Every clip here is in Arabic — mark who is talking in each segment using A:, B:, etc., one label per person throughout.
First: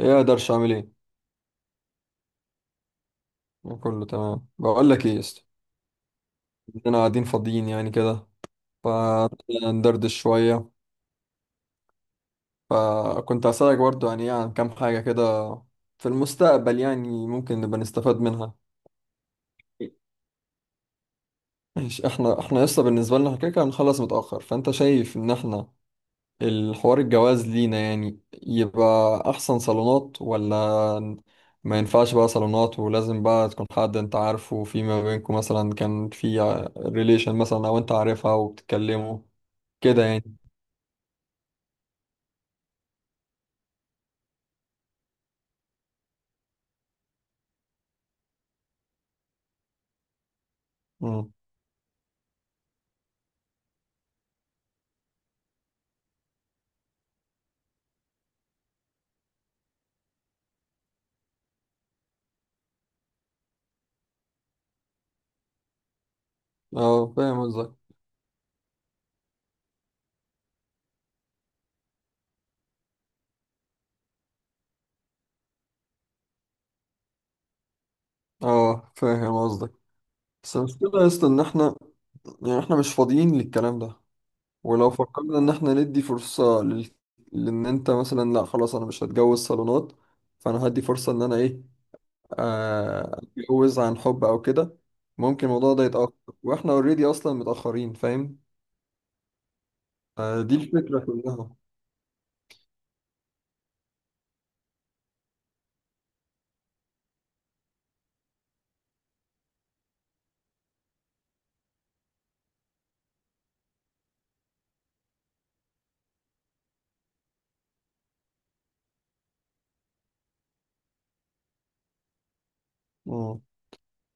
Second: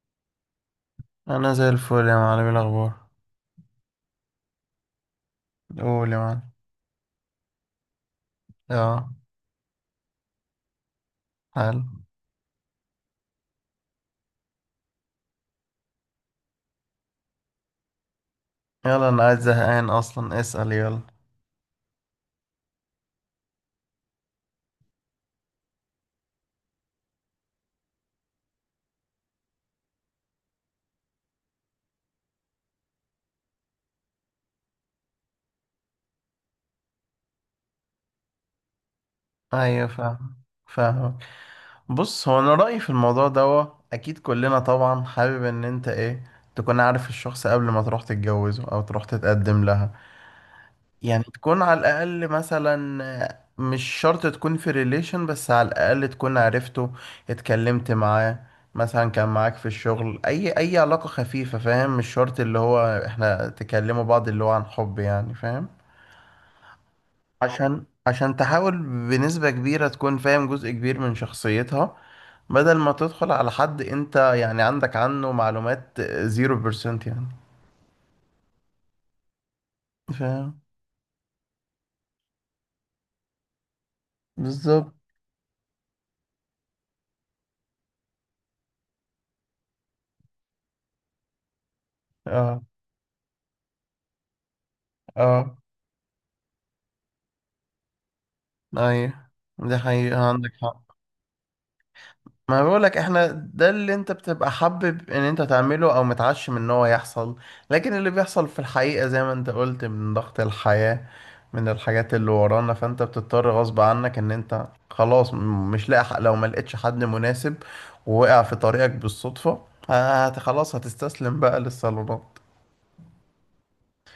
A: ايه، اقدرش اعمل ايه؟
B: انا زي الفل يا معلم، إيه الاخبار؟
A: كله تمام، بقول لك ايه يا اسطى؟
B: قول يا معلم.
A: انا قاعدين فاضيين يعني كده.
B: اه.
A: فندردش شويه.
B: حلو.
A: فكنت هسألك برضو يعني ايه عن كام حاجه كده في المستقبل، يعني ممكن نبقى نستفاد منها.
B: يلا انا قاعد زهقان اصلا، اسأل يلا.
A: ماشي، احنا لسه، بالنسبه لنا إحنا كده كده هنخلص متاخر، فانت شايف ان احنا الحوار الجواز لينا يعني يبقى أحسن صالونات، ولا ما ينفعش بقى صالونات ولازم بقى تكون حد أنت عارفه، في ما بينكم مثلا كان في ريليشن مثلا، أو أنت عارفها وبتتكلموا
B: ايوه
A: كده
B: فاهم.
A: يعني؟
B: فاهم. بص، هو انا رأيي في الموضوع دوا، اكيد كلنا طبعا حابب ان انت ايه تكون عارف الشخص قبل ما تروح تتجوزه او تروح تتقدم لها. يعني
A: مم.
B: تكون على الأقل مثلا مش شرط تكون في ريليشن، بس على الأقل تكون عرفته، اتكلمت معاه، مثلا كان معاك في الشغل، أي علاقة خفيفة، فاهم؟ مش شرط اللي هو احنا تكلموا بعض اللي هو عن حب، يعني فاهم.
A: اه، فاهم
B: عشان
A: قصدك.
B: عشان تحاول بنسبة كبيرة تكون فاهم جزء كبير من شخصيتها، بدل ما تدخل على حد انت يعني عندك عنه معلومات زيرو بيرسنت يعني.
A: اه، فاهم قصدك. بس
B: فاهم.
A: المشكلة يا اسطى إن احنا، يعني احنا مش فاضيين للكلام ده. ولو
B: بالظبط.
A: فكرنا إن احنا ندي فرصة لل... لأن أنت مثلا، لأ خلاص أنا مش هتجوز صالونات، فأنا هدي فرصة إن أنا إيه،
B: اه.
A: اتجوز عن حب او كده. ممكن
B: اه.
A: الموضوع ده يتأخر، واحنا اوريدي اصلا متأخرين فاهم.
B: ايوه، دي حقيقة، عندك
A: دي
B: حق.
A: الفكرة كلها.
B: ما بقولك، احنا ده اللي انت بتبقى حابب ان انت تعمله او متعشم ان هو يحصل، لكن اللي بيحصل في الحقيقة زي ما انت قلت، من ضغط الحياة، من الحاجات اللي ورانا، فانت بتضطر غصب عنك ان انت خلاص مش لاقي لو ما لقيتش حد مناسب ووقع في طريقك بالصدفة، خلاص هتستسلم بقى للصالونات.
A: مم.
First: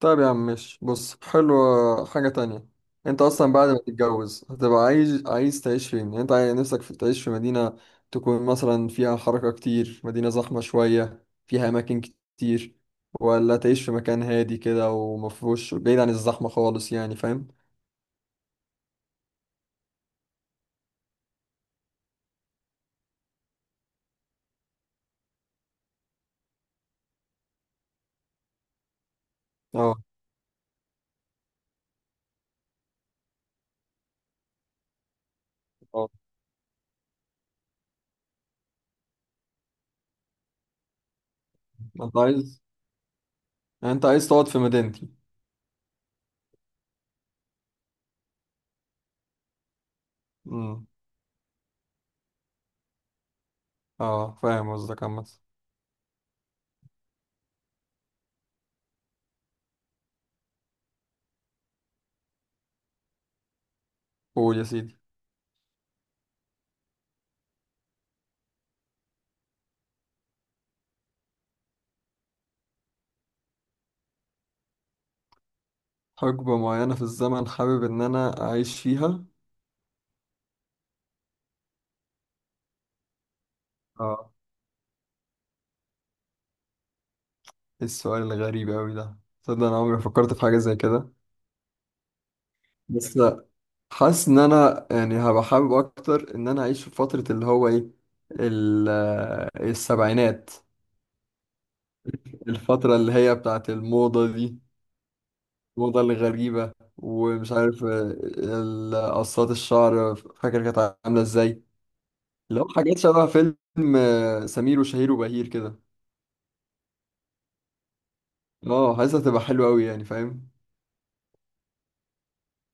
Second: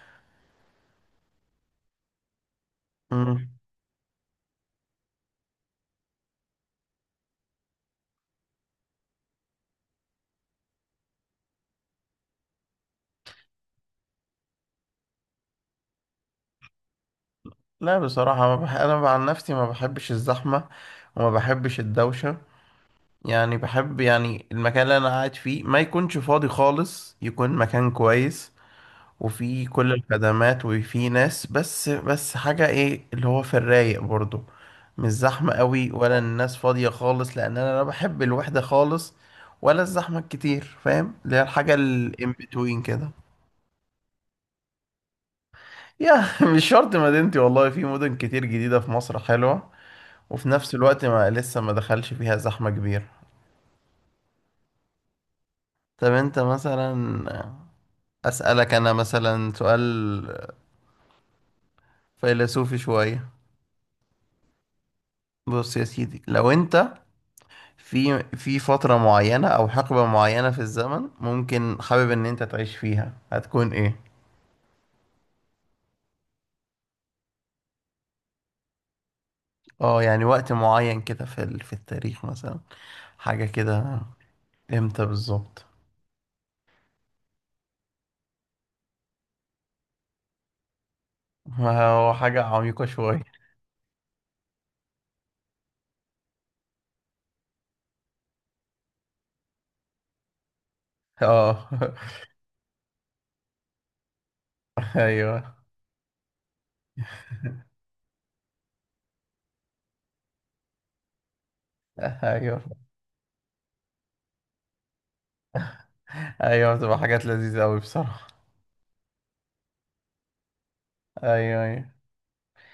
A: طيب يا عم ماشي، بص، حلوة حاجة تانية. انت
B: مم.
A: اصلا بعد ما تتجوز هتبقى عايز تعيش فين؟ يعني انت عايز نفسك في تعيش في مدينة تكون مثلا فيها حركة كتير، مدينة زحمة شوية فيها اماكن كتير، ولا تعيش في مكان هادي كده ومفهوش بعيد عن الزحمة خالص؟ يعني فاهم.
B: لا بصراحة، ما بح... انا عن نفسي ما بحبش الزحمة وما بحبش الدوشة. يعني بحب يعني المكان اللي انا قاعد فيه ما يكونش فاضي خالص، يكون مكان كويس وفيه كل
A: اه.
B: الخدمات وفيه ناس، بس بس حاجة ايه اللي هو في الرايق برضو، مش زحمة قوي
A: اه.
B: ولا الناس فاضية خالص، لان انا لا بحب الوحدة خالص ولا الزحمة الكتير، فاهم؟ اللي هي الحاجة
A: انت
B: الان
A: عايز،
B: بتوين كده.
A: يعني انت عايز تقعد في مدينتي؟
B: يا مش شرط مدينتي، والله في مدن كتير جديدة في مصر حلوة، وفي نفس
A: امم
B: الوقت ما لسه ما دخلش فيها زحمة كبيرة.
A: اه، فاهم قصدك عامة.
B: طب انت مثلا، أسألك أنا مثلا سؤال فيلسوفي شوية.
A: قول يا سيدي.
B: بص يا سيدي، لو أنت في فترة معينة أو حقبة معينة في الزمن ممكن حابب إن أنت تعيش فيها، هتكون إيه؟
A: حقبة معينة في الزمن حابب إن أنا أعيش فيها؟
B: أه، يعني وقت معين كده في التاريخ مثلا، حاجة كده.
A: اه.
B: إمتى بالظبط؟
A: إيه السؤال الغريب أوي ده؟ تصدق أنا عمري ما فكرت في حاجة زي كده.
B: ما هو حاجة عميقة
A: بس
B: شوية.
A: لا، حاسس إن أنا يعني هبقى حابب أكتر إن أنا أعيش في فترة اللي هو إيه، السبعينات.
B: أه.
A: الفترة اللي هي بتاعت الموضة دي،
B: أيوه.
A: الموضة الغريبة، ومش عارف، قصات الشعر فاكر كانت عاملة إزاي.
B: أيوه،
A: لو حاجات شبه فيلم سمير وشهير وبهير كده.
B: أيوه، بتبقى حاجات لذيذة أوي بصراحة.
A: اه، حاسسها تبقى حلوة أوي يعني فاهم.
B: ايوه، ايوه.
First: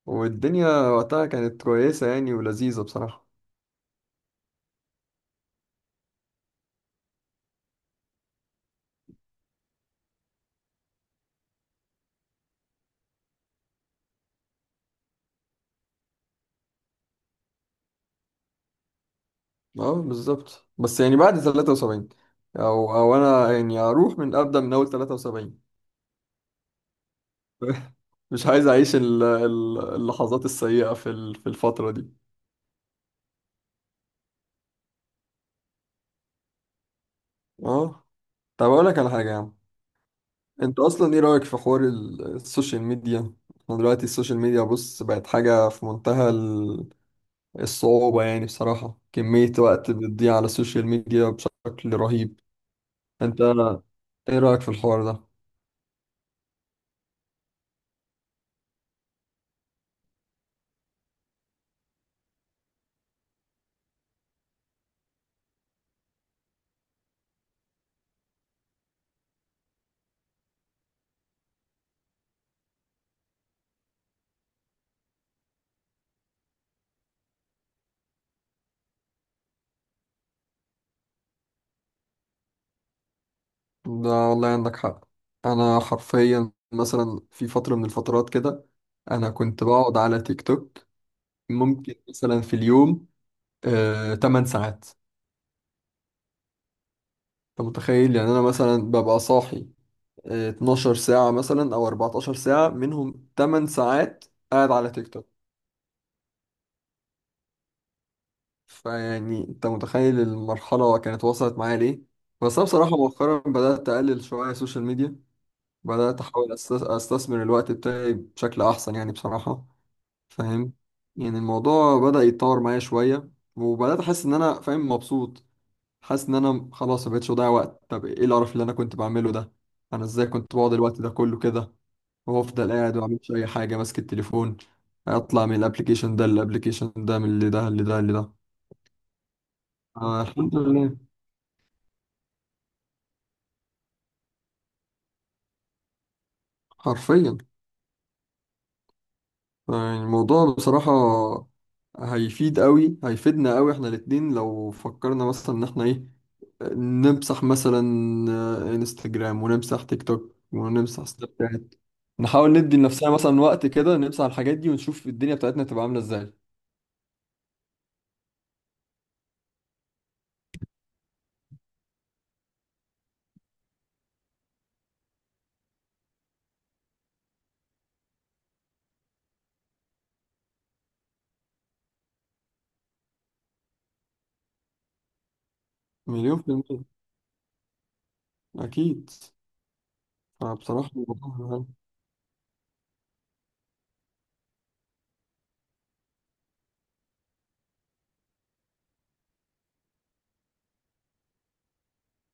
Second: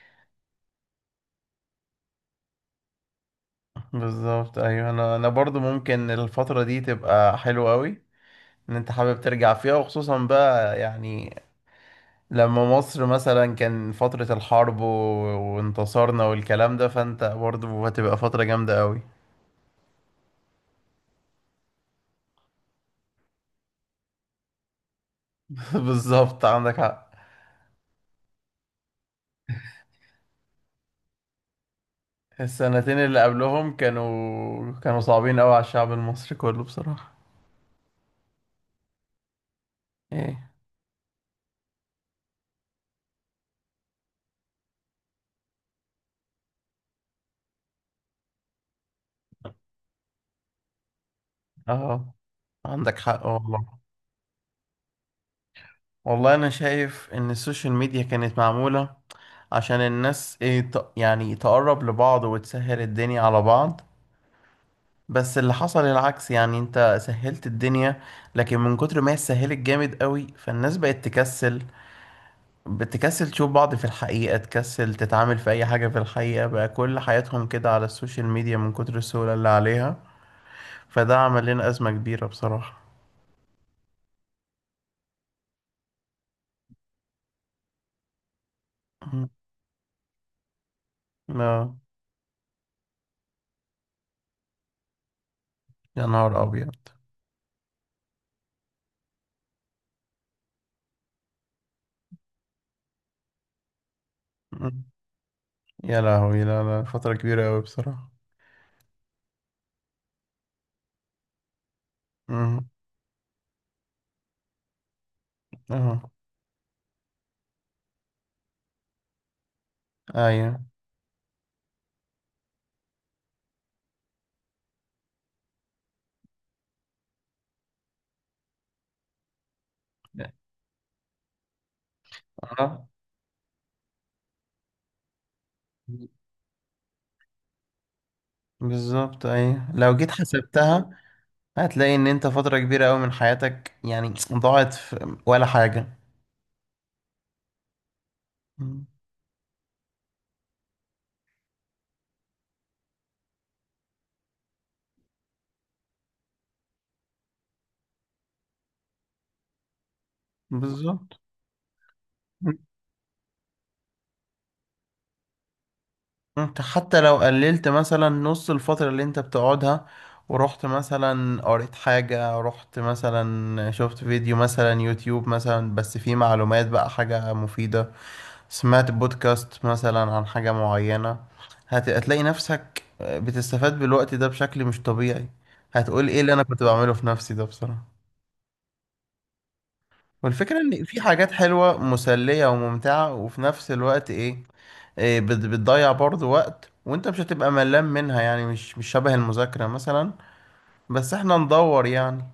A: والدنيا وقتها كانت كويسة يعني ولذيذة بصراحة.
B: بالظبط، ايوه. انا برضو ممكن الفتره دي تبقى حلوه قوي، ان انت حابب ترجع فيها، وخصوصا بقى يعني لما مصر مثلا كان فترة الحرب وانتصارنا والكلام ده، فانت برضه هتبقى فترة جامدة قوي.
A: اه بالظبط، بس يعني بعد 73، أو أنا يعني أروح من أبدأ من أول 73.
B: بالظبط، عندك حق.
A: مش عايز أعيش اللحظات السيئة في في الفترة دي.
B: السنتين اللي قبلهم كانوا صعبين قوي على الشعب المصري كله بصراحة.
A: اه. طب أقول لك على حاجة يا عم.
B: ايه؟
A: أنت أصلا إيه رأيك في حوار السوشيال ميديا؟ احنا دلوقتي السوشيال ميديا بص بقت حاجة في منتهى الصعوبة، يعني بصراحة كمية وقت بتضيع على السوشيال ميديا بشكل
B: اه
A: رهيب.
B: عندك حق
A: انت
B: والله.
A: ايه رأيك في الحوار ده؟
B: والله انا شايف ان السوشيال ميديا كانت معمولة عشان الناس ايه يعني تقرب لبعض وتسهل الدنيا على بعض، بس اللي حصل العكس. يعني انت سهلت الدنيا، لكن من كتر ما هي اتسهلت جامد قوي، فالناس بقت تكسل، بتكسل تشوف بعض في الحقيقة، تكسل تتعامل في اي حاجة في الحقيقة، بقى كل حياتهم كده على السوشيال ميديا من كتر السهولة اللي عليها. فده عمل لنا أزمة كبيرة بصراحة.
A: ده والله عندك حق. انا حرفيا مثلا في فترة من الفترات كده
B: مم.
A: انا كنت بقعد على تيك توك
B: لا.
A: ممكن مثلا في اليوم 8 ساعات.
B: يا نهار أبيض.
A: انت متخيل؟ يعني انا مثلا ببقى صاحي 12 ساعة مثلا او 14 ساعة، منهم 8 ساعات قاعد
B: مم.
A: على تيك توك.
B: يا لهوي، لا لا فترة كبيرة قوي بصراحة.
A: فيعني انت متخيل المرحلة كانت وصلت معايا ليه؟ بس انا
B: مم.
A: بصراحة مؤخرا بدأت اقلل شوية السوشيال ميديا،
B: اه.
A: بدأت احاول استثمر الوقت بتاعي بشكل احسن يعني بصراحة.
B: ايوه.
A: فاهم؟ يعني الموضوع بدأ يتطور معايا شوية، وبدأت احس ان انا فاهم مبسوط. حاسس ان انا خلاص مبقتش بضيع وقت. طب ايه القرف اللي انا كنت بعمله ده؟ انا ازاي كنت بقعد الوقت ده كله كده، وافضل
B: اه
A: قاعد ومعملش اي حاجة ماسك التليفون، اطلع من الابليكيشن ده للابليكيشن ده، من اللي ده اللي ده اللي ده.
B: بالظبط، ايوه، لو جيت
A: الحمد
B: حسبتها
A: لله.
B: هتلاقي ان انت فترة كبيرة قوي من حياتك يعني ضاعت في ولا حاجة.
A: حرفيا.
B: مم.
A: يعني الموضوع بصراحة هيفيد قوي، هيفيدنا قوي احنا الاتنين لو فكرنا مثلا ان احنا ايه، نمسح مثلا انستجرام ونمسح تيك توك ونمسح
B: بالظبط.
A: سناب شات. نحاول
B: مم.
A: ندي لنفسنا مثلا وقت كده، نمسح الحاجات دي ونشوف الدنيا بتاعتنا تبقى عاملة ازاي.
B: انت حتى لو قللت مثلا نص الفترة اللي انت بتقعدها، ورحت مثلا قريت حاجة، رحت مثلا شفت فيديو مثلا يوتيوب مثلا، بس فيه معلومات بقى، حاجة مفيدة، سمعت بودكاست مثلا عن حاجة معينة، هتلاقي نفسك بتستفاد بالوقت ده بشكل مش طبيعي. هتقول ايه اللي
A: مليون
B: انا
A: في
B: كنت
A: المية
B: بعمله في نفسي ده بصراحة.
A: أكيد.
B: والفكرة إن
A: فبصراحة
B: في
A: الموضوع
B: حاجات
A: مهم.
B: حلوة مسلية وممتعة، وفي نفس الوقت إيه، إيه بتضيع برضو وقت، وأنت مش هتبقى ملان منها، يعني مش شبه المذاكرة مثلا، بس إحنا ندور يعني.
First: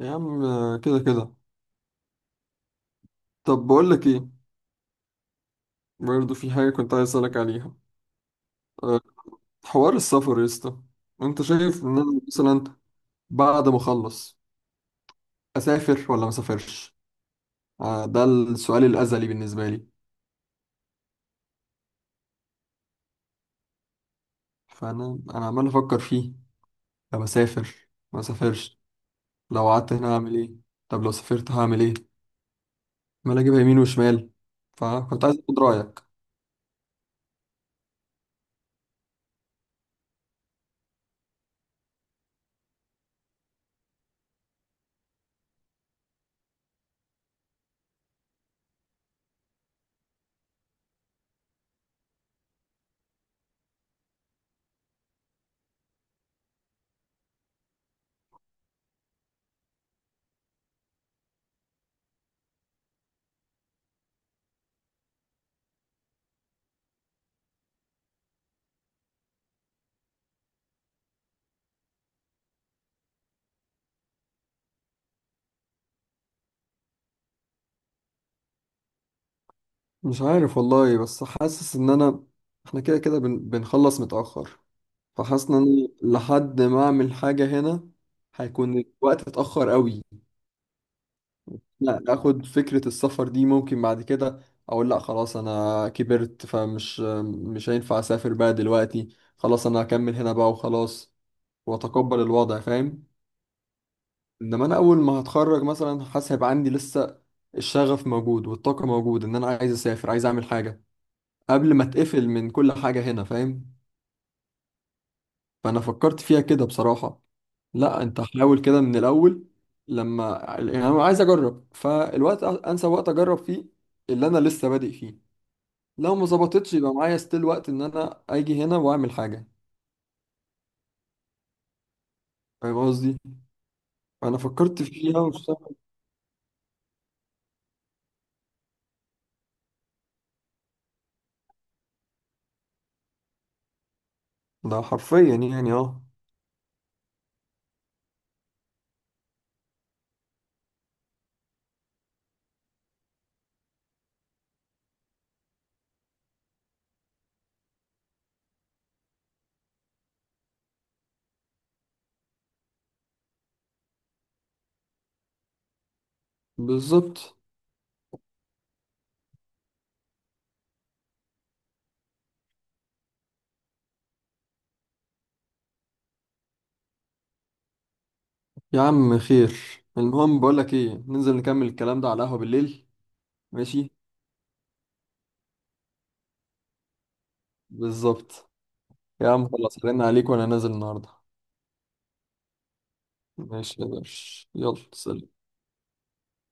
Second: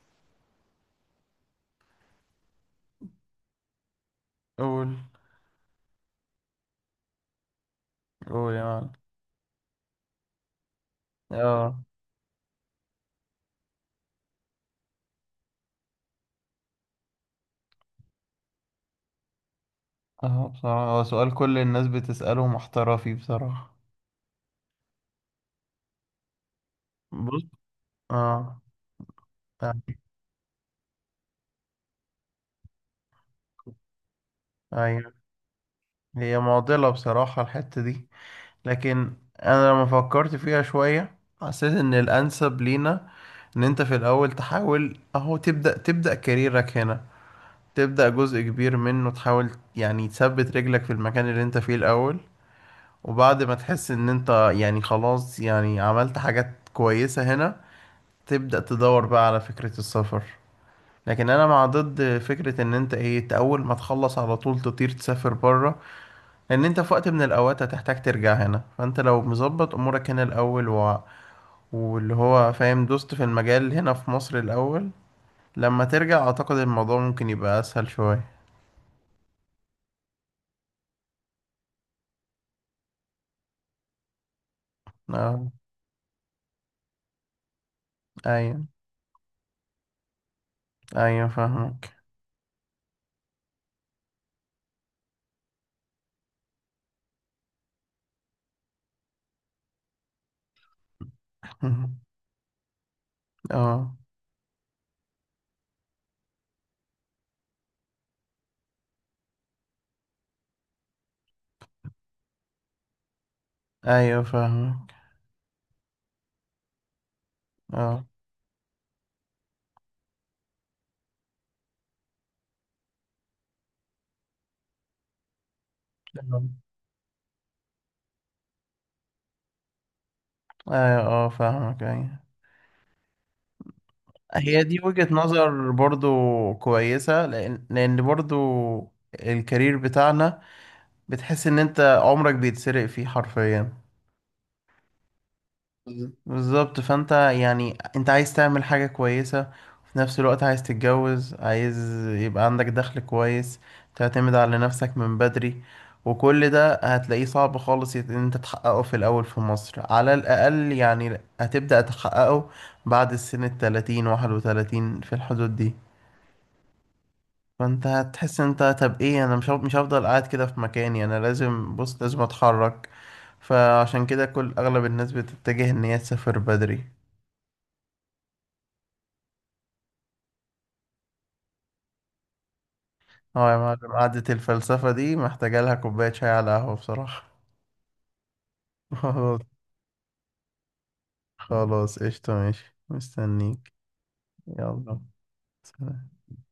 A: يا عم كده كده. طب بقول لك ايه،
B: قول.
A: برضه في حاجة كنت عايز أسألك عليها.
B: قول يا معلم.
A: أه، حوار السفر يا اسطى. انت
B: آه.
A: شايف ان انا مثلا بعد ما اخلص اسافر ولا ما اسافرش؟ ده السؤال الازلي بالنسبه لي.
B: آه، بصراحة هو سؤال كل الناس بتسأله محتارة فيه بصراحة.
A: فانا عمال افكر فيه. طب
B: بص.
A: اسافر ما
B: آه.
A: اسافرش؟ لو
B: آه،
A: قعدت هنا هعمل ايه؟ طب لو سافرت هعمل ايه؟ عمال اجيبها يمين وشمال.
B: أيوه.
A: فكنت عايز اخد رايك.
B: هي معضلة بصراحة الحتة دي، لكن انا لما فكرت فيها شوية، حسيت ان الانسب لينا ان انت في الاول تحاول اهو، تبدأ كاريرك هنا، تبدأ جزء كبير منه، تحاول يعني تثبت رجلك في المكان اللي انت فيه الاول، وبعد ما تحس ان انت يعني خلاص يعني عملت حاجات كويسة هنا، تبدأ تدور بقى على فكرة السفر. لكن انا مع ضد فكرة ان انت ايه، أنت اول ما تخلص على طول تطير تسافر بره، لان انت في وقت من الاوقات هتحتاج ترجع هنا. فانت لو مظبط امورك هنا الاول واللي هو فاهم دوست في المجال هنا في مصر الاول، لما ترجع اعتقد الموضوع ممكن يبقى اسهل شوية.
A: مش عارف والله، بس حاسس ان انا احنا كده كده بنخلص متاخر، فحاسس
B: اه،
A: ان انا لحد ما اعمل حاجه هنا
B: ايوه،
A: هيكون الوقت اتاخر قوي.
B: ايوه فاهمك.
A: لا، اخد فكرة السفر دي ممكن بعد كده اقول لا خلاص انا كبرت، فمش مش هينفع اسافر بقى دلوقتي، خلاص انا هكمل هنا بقى وخلاص واتقبل الوضع فاهم.
B: اه،
A: انما انا اول ما هتخرج مثلا حاسس هيبقى عندي لسه الشغف موجود والطاقة موجود ان انا عايز اسافر، عايز اعمل حاجة قبل ما اتقفل من كل حاجة هنا فاهم.
B: ايوه فاهمك،
A: فانا فكرت فيها كده بصراحة، لا
B: اه.
A: انت حاول كده من الاول، لما يعني انا عايز اجرب فالوقت انسب وقت اجرب فيه اللي انا لسه بادئ فيه. لو ما
B: تمام.
A: ظبطتش يبقى معايا ستيل وقت ان انا اجي هنا واعمل حاجه.
B: ايوه، اه فاهمك، ايوه.
A: فاهم قصدي؟ انا
B: هي دي
A: فكرت
B: وجهة
A: فيها
B: نظر
A: واشتغلت.
B: برضو كويسة، لأن برضو الكارير بتاعنا بتحس إن أنت عمرك بيتسرق فيه حرفيا.
A: ده حرفيا يعني اه.
B: بالظبط، فانت يعني انت عايز تعمل حاجة كويسة، وفي نفس الوقت عايز تتجوز، عايز يبقى عندك دخل كويس، تعتمد على نفسك من بدري، وكل ده هتلاقيه صعب خالص ان انت تحققه في الاول. في مصر على الاقل يعني هتبدأ تحققه بعد السن الـ30، 31، في الحدود دي.
A: بالظبط.
B: فانت هتحس ان انت طب ايه، انا مش هفضل قاعد كده في مكاني، انا لازم، بص لازم اتحرك. فعشان كده كل اغلب الناس بتتجه ان هي تسافر بدري.
A: يا عم خير، المهم بقول لك ايه، ننزل نكمل الكلام ده على القهوه بالليل.
B: اه يا
A: ماشي.
B: معلم، قعدة الفلسفة دي محتاجة لها كوباية شاي على قهوة بصراحة.
A: بالظبط. يا
B: خلاص.
A: عم خلاص، رن عليك وانا نازل النهارده.
B: خلاص، قشطة، ماشي مستنيك.
A: ماشي يا باشا، يلا
B: يلا،
A: سلام.
B: سلام.